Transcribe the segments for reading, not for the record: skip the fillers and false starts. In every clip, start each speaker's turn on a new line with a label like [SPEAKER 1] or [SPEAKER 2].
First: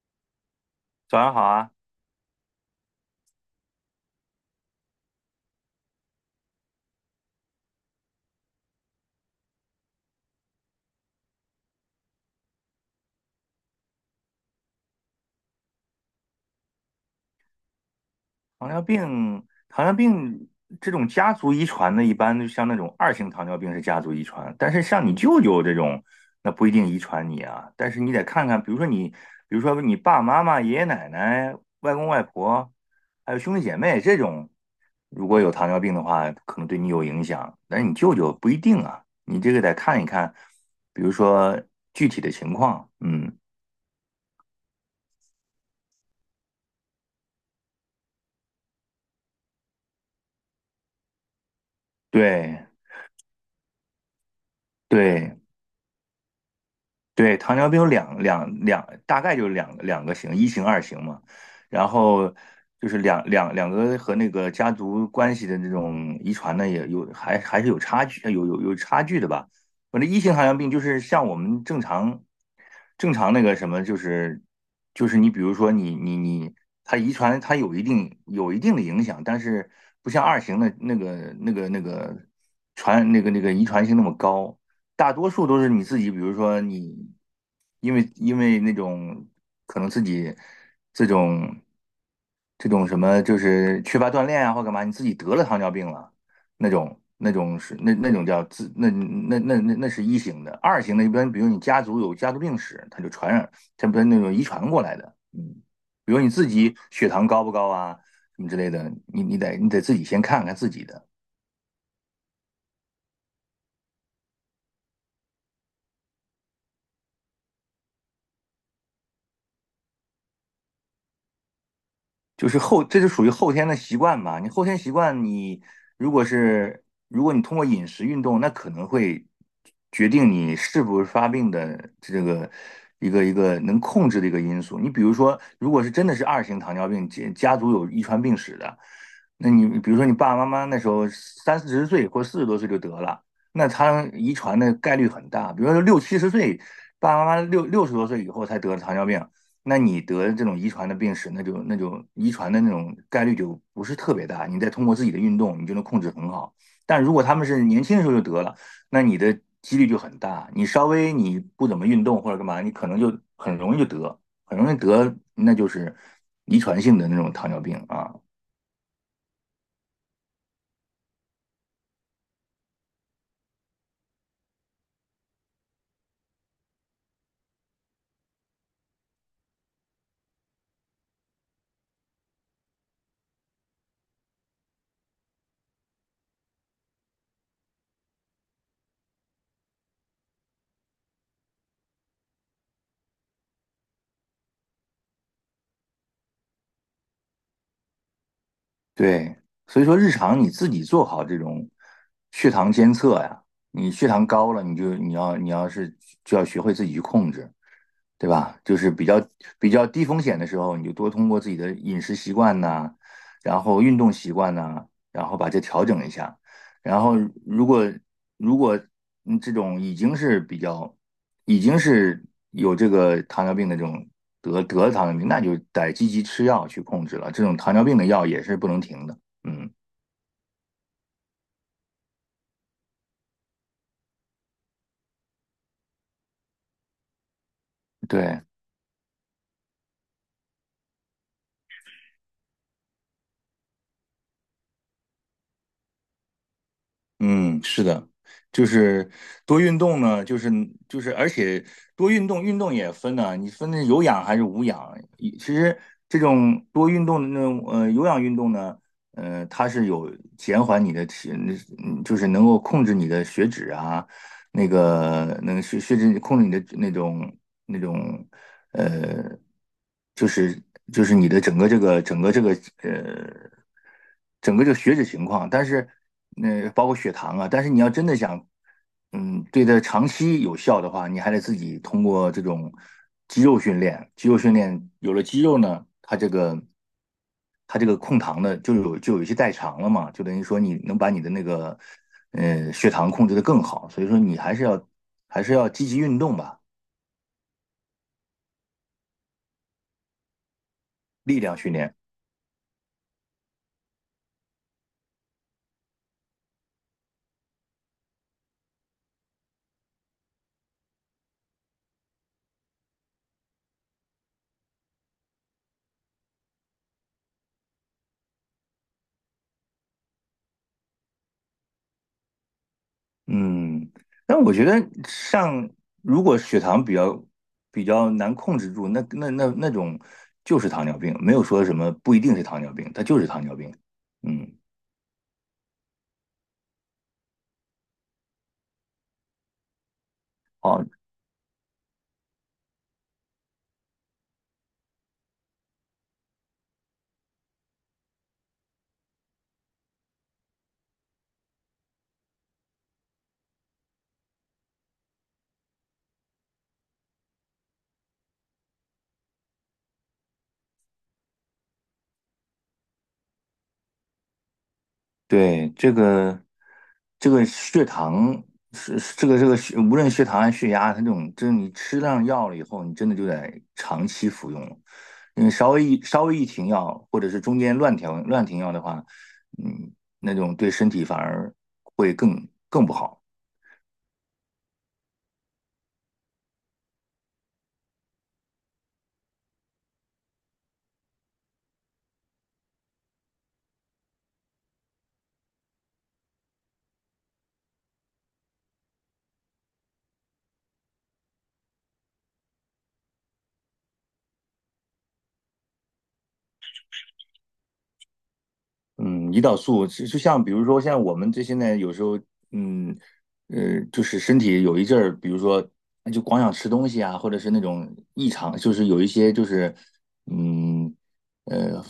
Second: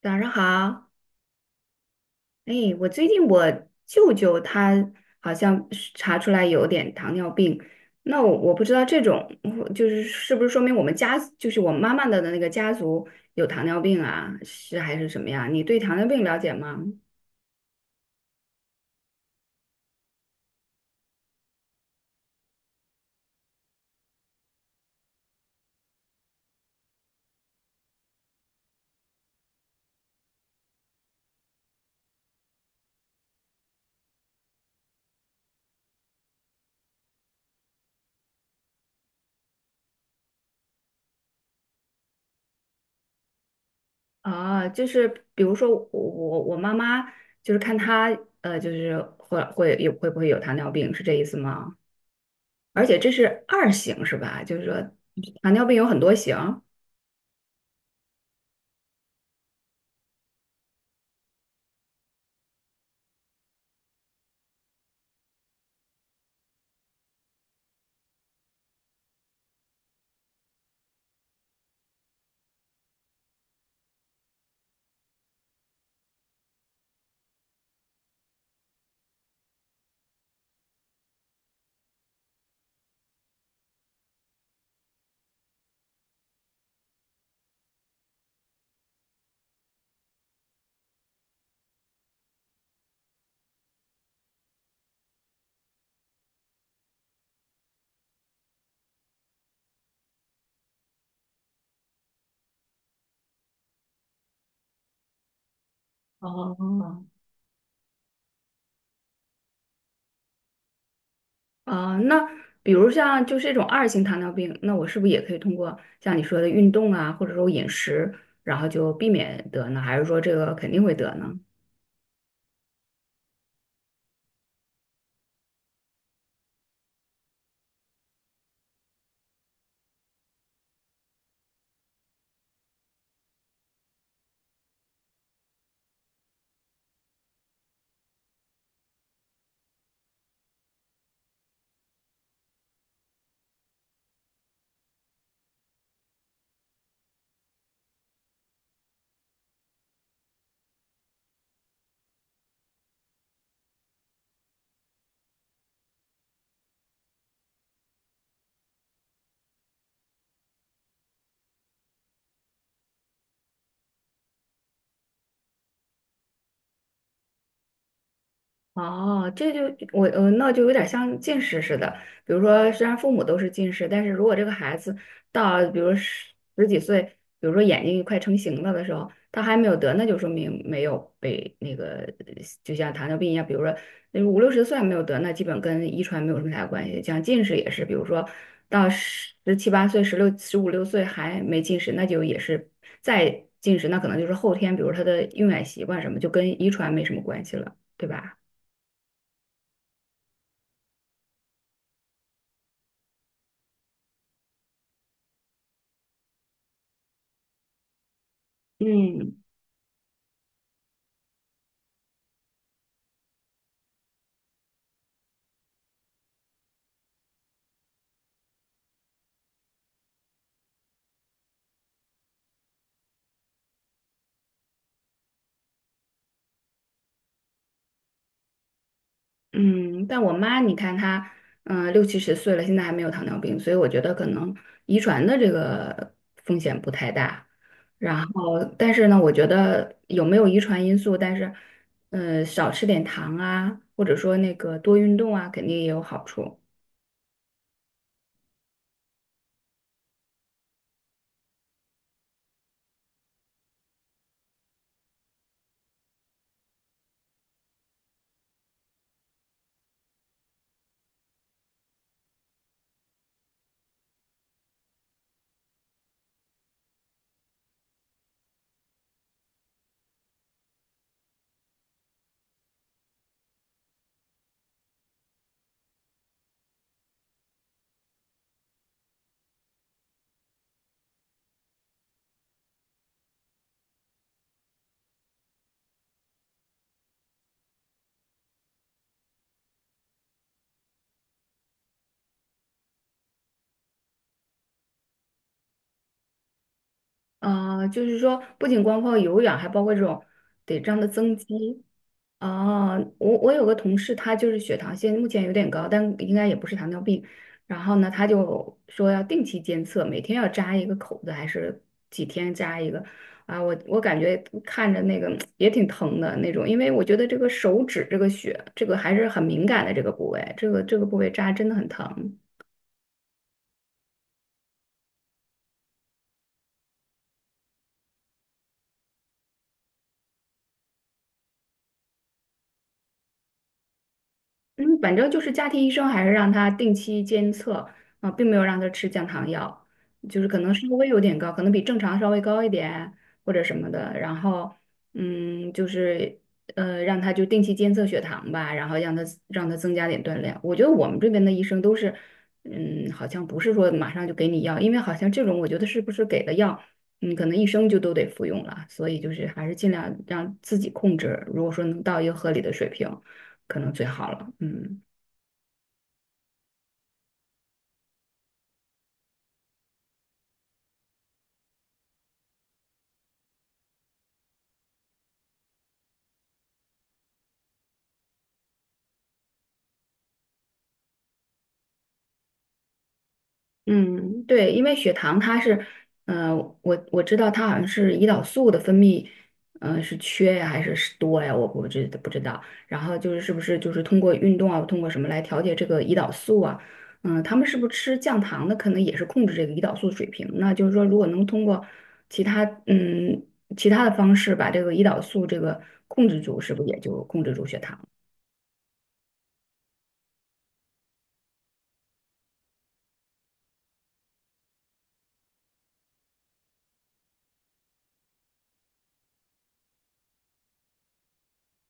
[SPEAKER 1] 早上好。
[SPEAKER 2] 早上好啊，
[SPEAKER 1] 哎，我最近我舅舅他好像是查出来有点糖尿病。那我不知道这种，我就是是不是说明我们家就是我妈妈的那个家族有糖尿病啊，是还是什么呀？你对糖尿病了解吗？
[SPEAKER 2] 糖尿病这种家族遗传的，一般就像那种二型糖尿病是家族遗传，但是像你舅舅这种，那不一定遗传你啊。但是你得看看，比如说你爸爸妈妈、爷爷奶奶、外公外婆，还有兄弟姐妹这种，如果有糖尿病的话，可能对你有影响，但是你舅舅不一定啊。你这个得看一看，比如说具体的情况，嗯，
[SPEAKER 1] 啊，就是比如说我妈妈就是看她，就是会不会有糖尿病，是这意思吗？
[SPEAKER 2] 对。
[SPEAKER 1] 而且这是二型是吧？就是说
[SPEAKER 2] 对，
[SPEAKER 1] 糖尿病有很多型。
[SPEAKER 2] 对，糖尿病有两，大概就是两个型，一型、二型嘛。然后就是两个和那个家族关系的这种遗传呢，也有还是有差距，有差距的吧。反正一型糖尿病就是像我们正常那个什么，就是你比如说你，它遗传它有一定的影响，但是不像二型的那个那个那个传那个那个遗传性那么高。大多数都是你自己，比如说你，因为那种可能自己这种这种什么，就是缺乏锻炼啊，或干嘛，你自己得了糖尿病了，那种是那那种叫自那那那那那是一型的，二型的一般，比如你家族有家族病史，它就传染，它不是那种遗传过来的，比如你自己血
[SPEAKER 1] 哦。
[SPEAKER 2] 糖高不高啊，什么之类的，你得自己先看看自己的。
[SPEAKER 1] 啊，那比如像就是这种二型糖尿病，那我是不是也可以通过像你说的运动啊，或者说饮食，然后就避免得呢？还是说这个肯定会得呢？
[SPEAKER 2] 就是后，这就属于后天的习惯吧。你后天习惯，你如果通过饮食运动，那可能会决定你是不是发病的这个一个能控制的一个因素。你比如说，如果是真的是二型糖尿病，家族有遗传病史的，那你比如说你爸爸妈妈那时候三四十岁或四十多岁就得了，那他遗传的概率很大。比如说六七十岁，爸爸妈妈六十多岁以后才得了糖尿病，那你得这种遗传的病史，那就遗传的那种概率就不是特别大。你再通过自己的运动，你就能控制很好。但如果他们是年轻的时候就得了，那你的几率就很大。你稍微你不怎么运动或者干嘛，你可能就很容易就得，很容易得，那就是遗传性的那种糖尿病啊。
[SPEAKER 1] 哦，这就我呃，那就有点像近视似的。比如说，虽然父母都是近视，但是如果这个孩子到比如十几岁，比如说眼睛快成型了的时候，他还没有得，那就说明没有被那个，就像糖尿病一样，比如说那五六十岁还没有得，那基本跟遗传没有什么太大关系。像近视也是，比如说到十七八岁、十六十五六岁还没近视，那就也是再近视，那可能就是后天，比如他的用眼习惯什么，就跟遗传没什么关系了，对吧？
[SPEAKER 2] 对，所以说日常你自己做好这种血糖监测呀，你血糖高了，你要是就要学会自己去控制，对吧？就是比较
[SPEAKER 1] 嗯
[SPEAKER 2] 比较低风险的时候，你就多通过自己的饮食习惯呐，然后运动习惯呐，然后把这调整一下。然后如果如果这种已经是有这个糖尿病的这种得了糖尿病，那就得积极吃药去控制了。这种糖尿病的药也是不能停的。嗯，
[SPEAKER 1] 嗯，但我妈，你看她，六七十岁了，现在还没有糖尿病，所以我觉得可能遗传的这个风险不太大。然
[SPEAKER 2] 对。
[SPEAKER 1] 后，但是呢，我觉得有没有遗传因素，但是，少吃点糖啊，或者说那个多运动啊，肯定也有好处。
[SPEAKER 2] 嗯，是的，就是多运动呢，就是，而且多运动，运动也分呢、你分的有氧还是无氧。其实这种多运动的那种有氧运动呢，它是有减缓你的体，嗯就是能够控制你的血脂啊，那个能血脂控制你的那种。呃，就是就是你的呃，整个这个血脂情况，但是那包括血糖啊，但是你要真的想，对它长期有效的话，你还得自己通过这种肌肉训练，肌肉训练有了肌肉呢，它这个控糖的就有一些代偿了嘛，就等于说你能把你的那个血糖控制得更好，所以说你还是要积极运动吧，
[SPEAKER 1] 啊，就是说不仅光靠有氧，还包括这种得这样的增
[SPEAKER 2] 力量训
[SPEAKER 1] 肌。
[SPEAKER 2] 练。
[SPEAKER 1] 啊，我有个同事，他就是血糖现在目前有点高，但应该也不是糖尿病。然后呢，他就说要定期监测，每天要扎一个口子，还是几天扎一个。啊，我感觉看着那个也挺疼的那种，因为我觉得这个手指这个血，这个还是很敏感的这个部位，这个部位扎真的很疼。
[SPEAKER 2] 嗯，但我觉得上如果血糖比较难控制住，那种就是糖尿病，没有说什么不一定是糖尿病，它就是糖尿病。嗯，
[SPEAKER 1] 嗯，反正就是家庭医生还是让他定期监测啊，并没有让他吃降糖药，就是可能稍微有点高，可能比正常稍微高一点或者什么的。然后，就是让他就定期监测血糖吧，然后让他增加点锻炼。我觉得我们这边的医生都是，好像不是说马上就给你药，因为好像这种我觉得是不是给的药，可能一生就都得服用了，所以就是还是尽量让自己控制，如果说能到一个合理的水平，可能最好了。嗯
[SPEAKER 2] 对，这个血糖是是这个这个血，无论血糖还是血压，它这种，就是你吃上药了以后，你真的就得长期服用了。你稍微一停药，或者是中间乱调乱停药的话，嗯，那种对身体反而会更不好。
[SPEAKER 1] 嗯，对，因为血糖它是，呃，我知道它好像是胰岛素的分泌，是缺呀还是是多呀？我知不知道。然后就是是不是就是通过运动啊，通过什么来调节这个胰岛素啊？他们是不是吃降糖的，可能也是控制这个胰岛素水平？那就是说，如果能通过其他嗯其他的方式把这个胰岛素这个控制住，是不是也就控制住血糖了？
[SPEAKER 2] 嗯，胰岛素就像比如说，像我们这现在有时候，嗯，就是身体有一阵儿，比如说就光想吃东西啊，或者是那种异常，就是有一些嗯，呃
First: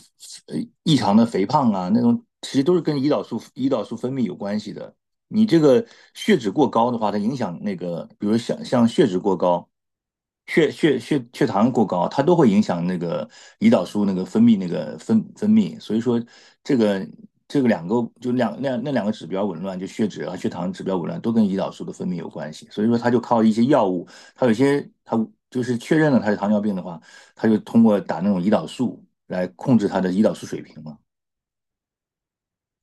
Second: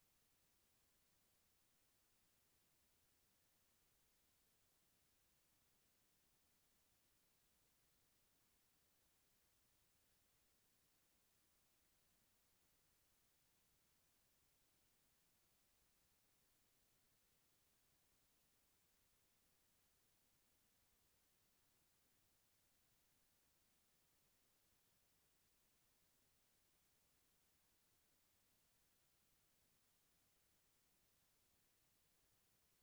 [SPEAKER 2] 呃异常的肥胖啊，那种其实都是跟胰岛素分泌有关系的。你这个血脂过高的话，它影响那个，比如像血脂过高、血糖过高，它都会影响那个胰岛素那个分泌。所以说，这个这个两个指标紊乱，就血脂和血糖指标紊乱，都跟胰岛素的分泌有关系。所以说，它就靠一些药物，它有些它就是确认了它是糖尿病的话，它就通过打那种胰岛素来控制它的胰岛素水平嘛。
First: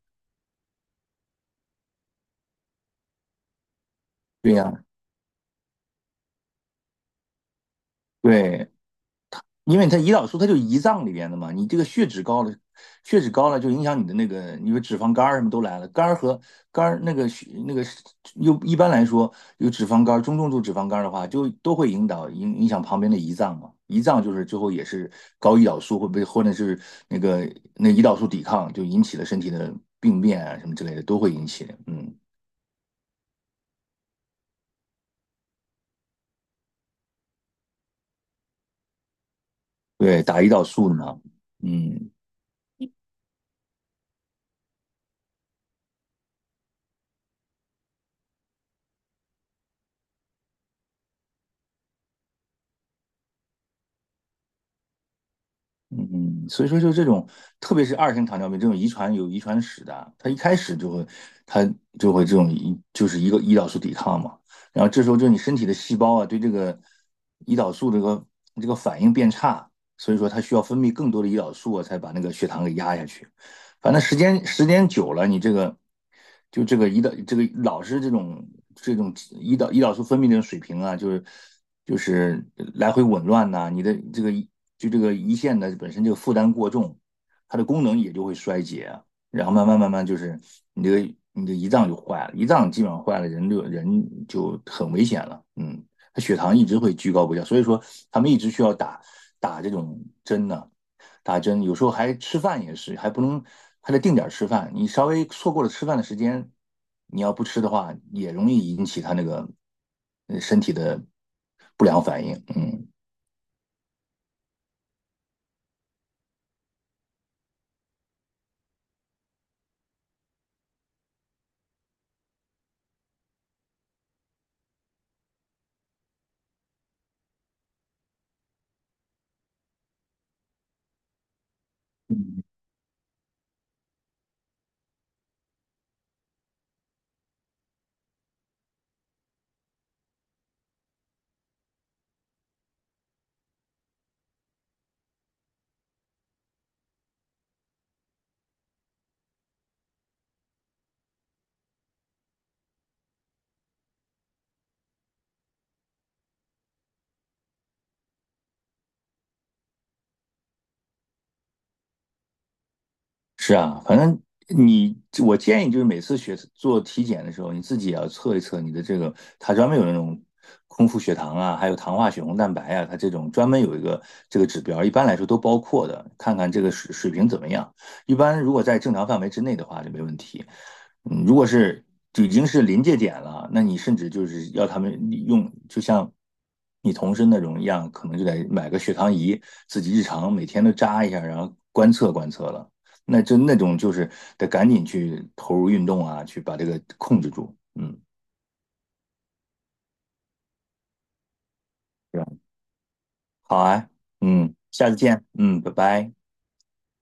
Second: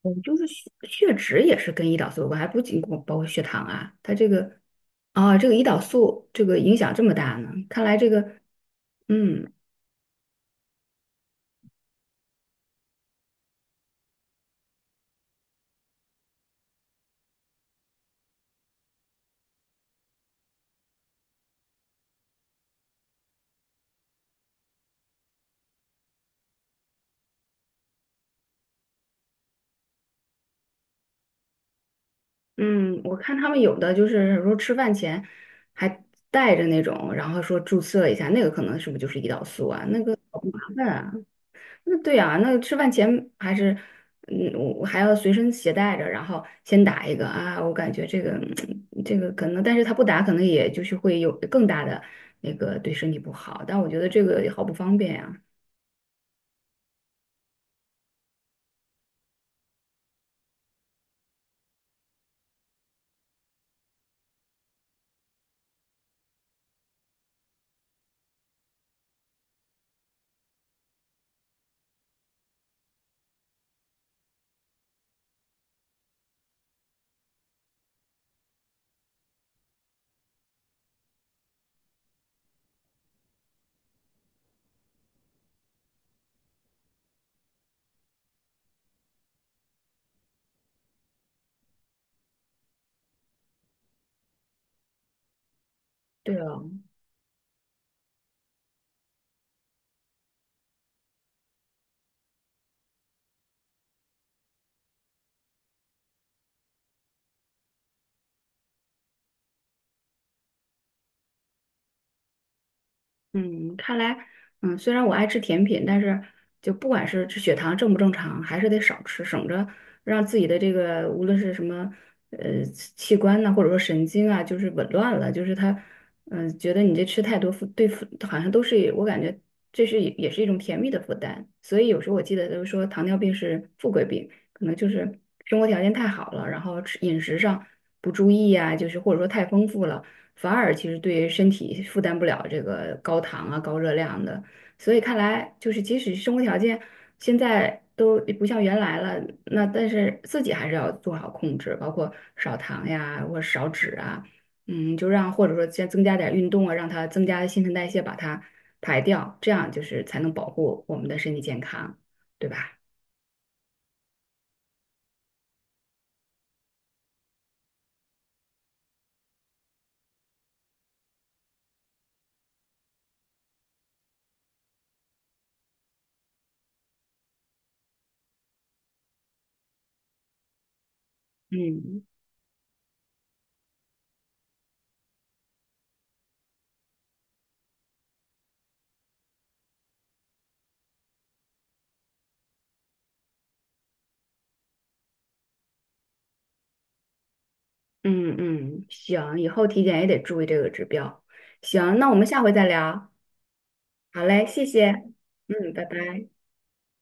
[SPEAKER 1] 嗯，就是血脂也是跟胰岛素有关，还不仅光包括血糖啊，它这
[SPEAKER 2] 对
[SPEAKER 1] 个。
[SPEAKER 2] 呀，
[SPEAKER 1] 啊，这个胰岛素这个影响这么大呢？看来这个，
[SPEAKER 2] 对，
[SPEAKER 1] 嗯
[SPEAKER 2] 因为胰岛素就胰脏里边的嘛，你这个血脂高了，血脂高了就影响你的那个，你说脂肪肝儿什么都来了，肝儿和肝儿那个血那个又一般来说有脂肪肝儿，中重度脂肪肝儿的话，就都会引导影影响旁边的胰脏嘛，胰脏就是最后也是高胰岛素会被或者是那个那胰岛素抵抗就引起了身体的病变啊什么之类的都会引起，嗯，
[SPEAKER 1] 嗯，我看他们有的就是说吃饭前还带着那种，然后说注射一下，那个可能是不是就是胰岛素啊？那个
[SPEAKER 2] 对，打
[SPEAKER 1] 好
[SPEAKER 2] 胰
[SPEAKER 1] 麻
[SPEAKER 2] 岛
[SPEAKER 1] 烦
[SPEAKER 2] 素
[SPEAKER 1] 啊。
[SPEAKER 2] 呢，
[SPEAKER 1] 那
[SPEAKER 2] 嗯。
[SPEAKER 1] 对呀、那吃饭前还是，我还要随身携带着，然后先打一个啊，我感觉这个可能，但是他不打，可能也就是会有更大的那个对身体不好，但我觉得这个也好不方便呀、
[SPEAKER 2] 嗯，所以说就这种，特别是二型糖尿病这种有遗传史的啊，他就会这种就是一个胰岛素抵抗嘛，然后这时候就你身体的细胞啊对这个胰岛素这个反应变差，所以说它需要分泌更多的胰岛素啊，才把那个血糖给压下去。反正时间久了，你这个就这个胰岛这个老是这种胰岛素分泌这种水平啊，就是来回紊乱呐、啊你的这个就这个胰腺的本身这个负担过重，它的功能也就会衰竭啊然后慢慢慢慢就是你这个你的胰脏就坏了，胰脏基本上坏了，人就很危险了，嗯。他血
[SPEAKER 1] 对
[SPEAKER 2] 糖
[SPEAKER 1] 啊，
[SPEAKER 2] 一直会居高不下，所以说他们一直需要打打这种针呢、啊打针，有时候还吃饭也是，还不能还得定点吃饭，你稍微错过了吃饭的时间，你要不吃的话，也容易引起他那个身体的不良反应，嗯
[SPEAKER 1] 嗯，看来，虽然我爱吃甜品，但是就不管是这血糖正不正常，还是得少吃，省着让自己的这个无论是什么器官呐、或者说神经啊，就是紊乱了，就是它，觉得你这吃太多负对负，好像都是。我感觉这是也是一种甜蜜的负担，所以有时候我记得
[SPEAKER 2] 嗯
[SPEAKER 1] 都说糖尿病是富贵病，可能就是生活条件太好了，然后吃饮食上不注意呀、就是或者说太丰富了。反而其实对于身体负担不了这个高糖啊、高热量的。所以看来，就是即使生活条件现在都不像原来了，那但是自己还是要做好控制，包括少糖呀，或者少脂啊，就让或者说再增加点运动啊，让它增加新陈代谢，把它排掉，这样就是才能保护我们的身体健康，对吧？
[SPEAKER 2] 是啊，反正你，我建议就是每次学做体检的时候，你自己也要测一测你的这个，它专门有那种空腹血糖啊，还有糖化血红蛋白啊，它这种专门有一个这个指标，一般来说都包括的，看看这个水平怎么样。一般如果在正常范围之内的话就没问题。嗯，如果是
[SPEAKER 1] 嗯
[SPEAKER 2] 就已经是临界点了，那你甚至就是要他们用，就像你同事那种一样，可能就得买个血糖仪，自己日常每天都扎一下，然后观测观测了。那就那种就是得赶紧去投入运动啊，去把这个控制住。嗯，
[SPEAKER 1] 嗯嗯，行，以后体检也得注意这个指标。行，那我
[SPEAKER 2] 对
[SPEAKER 1] 们
[SPEAKER 2] 吧？
[SPEAKER 1] 下回再聊。
[SPEAKER 2] 好啊，
[SPEAKER 1] 好嘞，
[SPEAKER 2] 嗯，
[SPEAKER 1] 谢
[SPEAKER 2] 下
[SPEAKER 1] 谢，
[SPEAKER 2] 次见，嗯，拜
[SPEAKER 1] 嗯，拜
[SPEAKER 2] 拜。
[SPEAKER 1] 拜。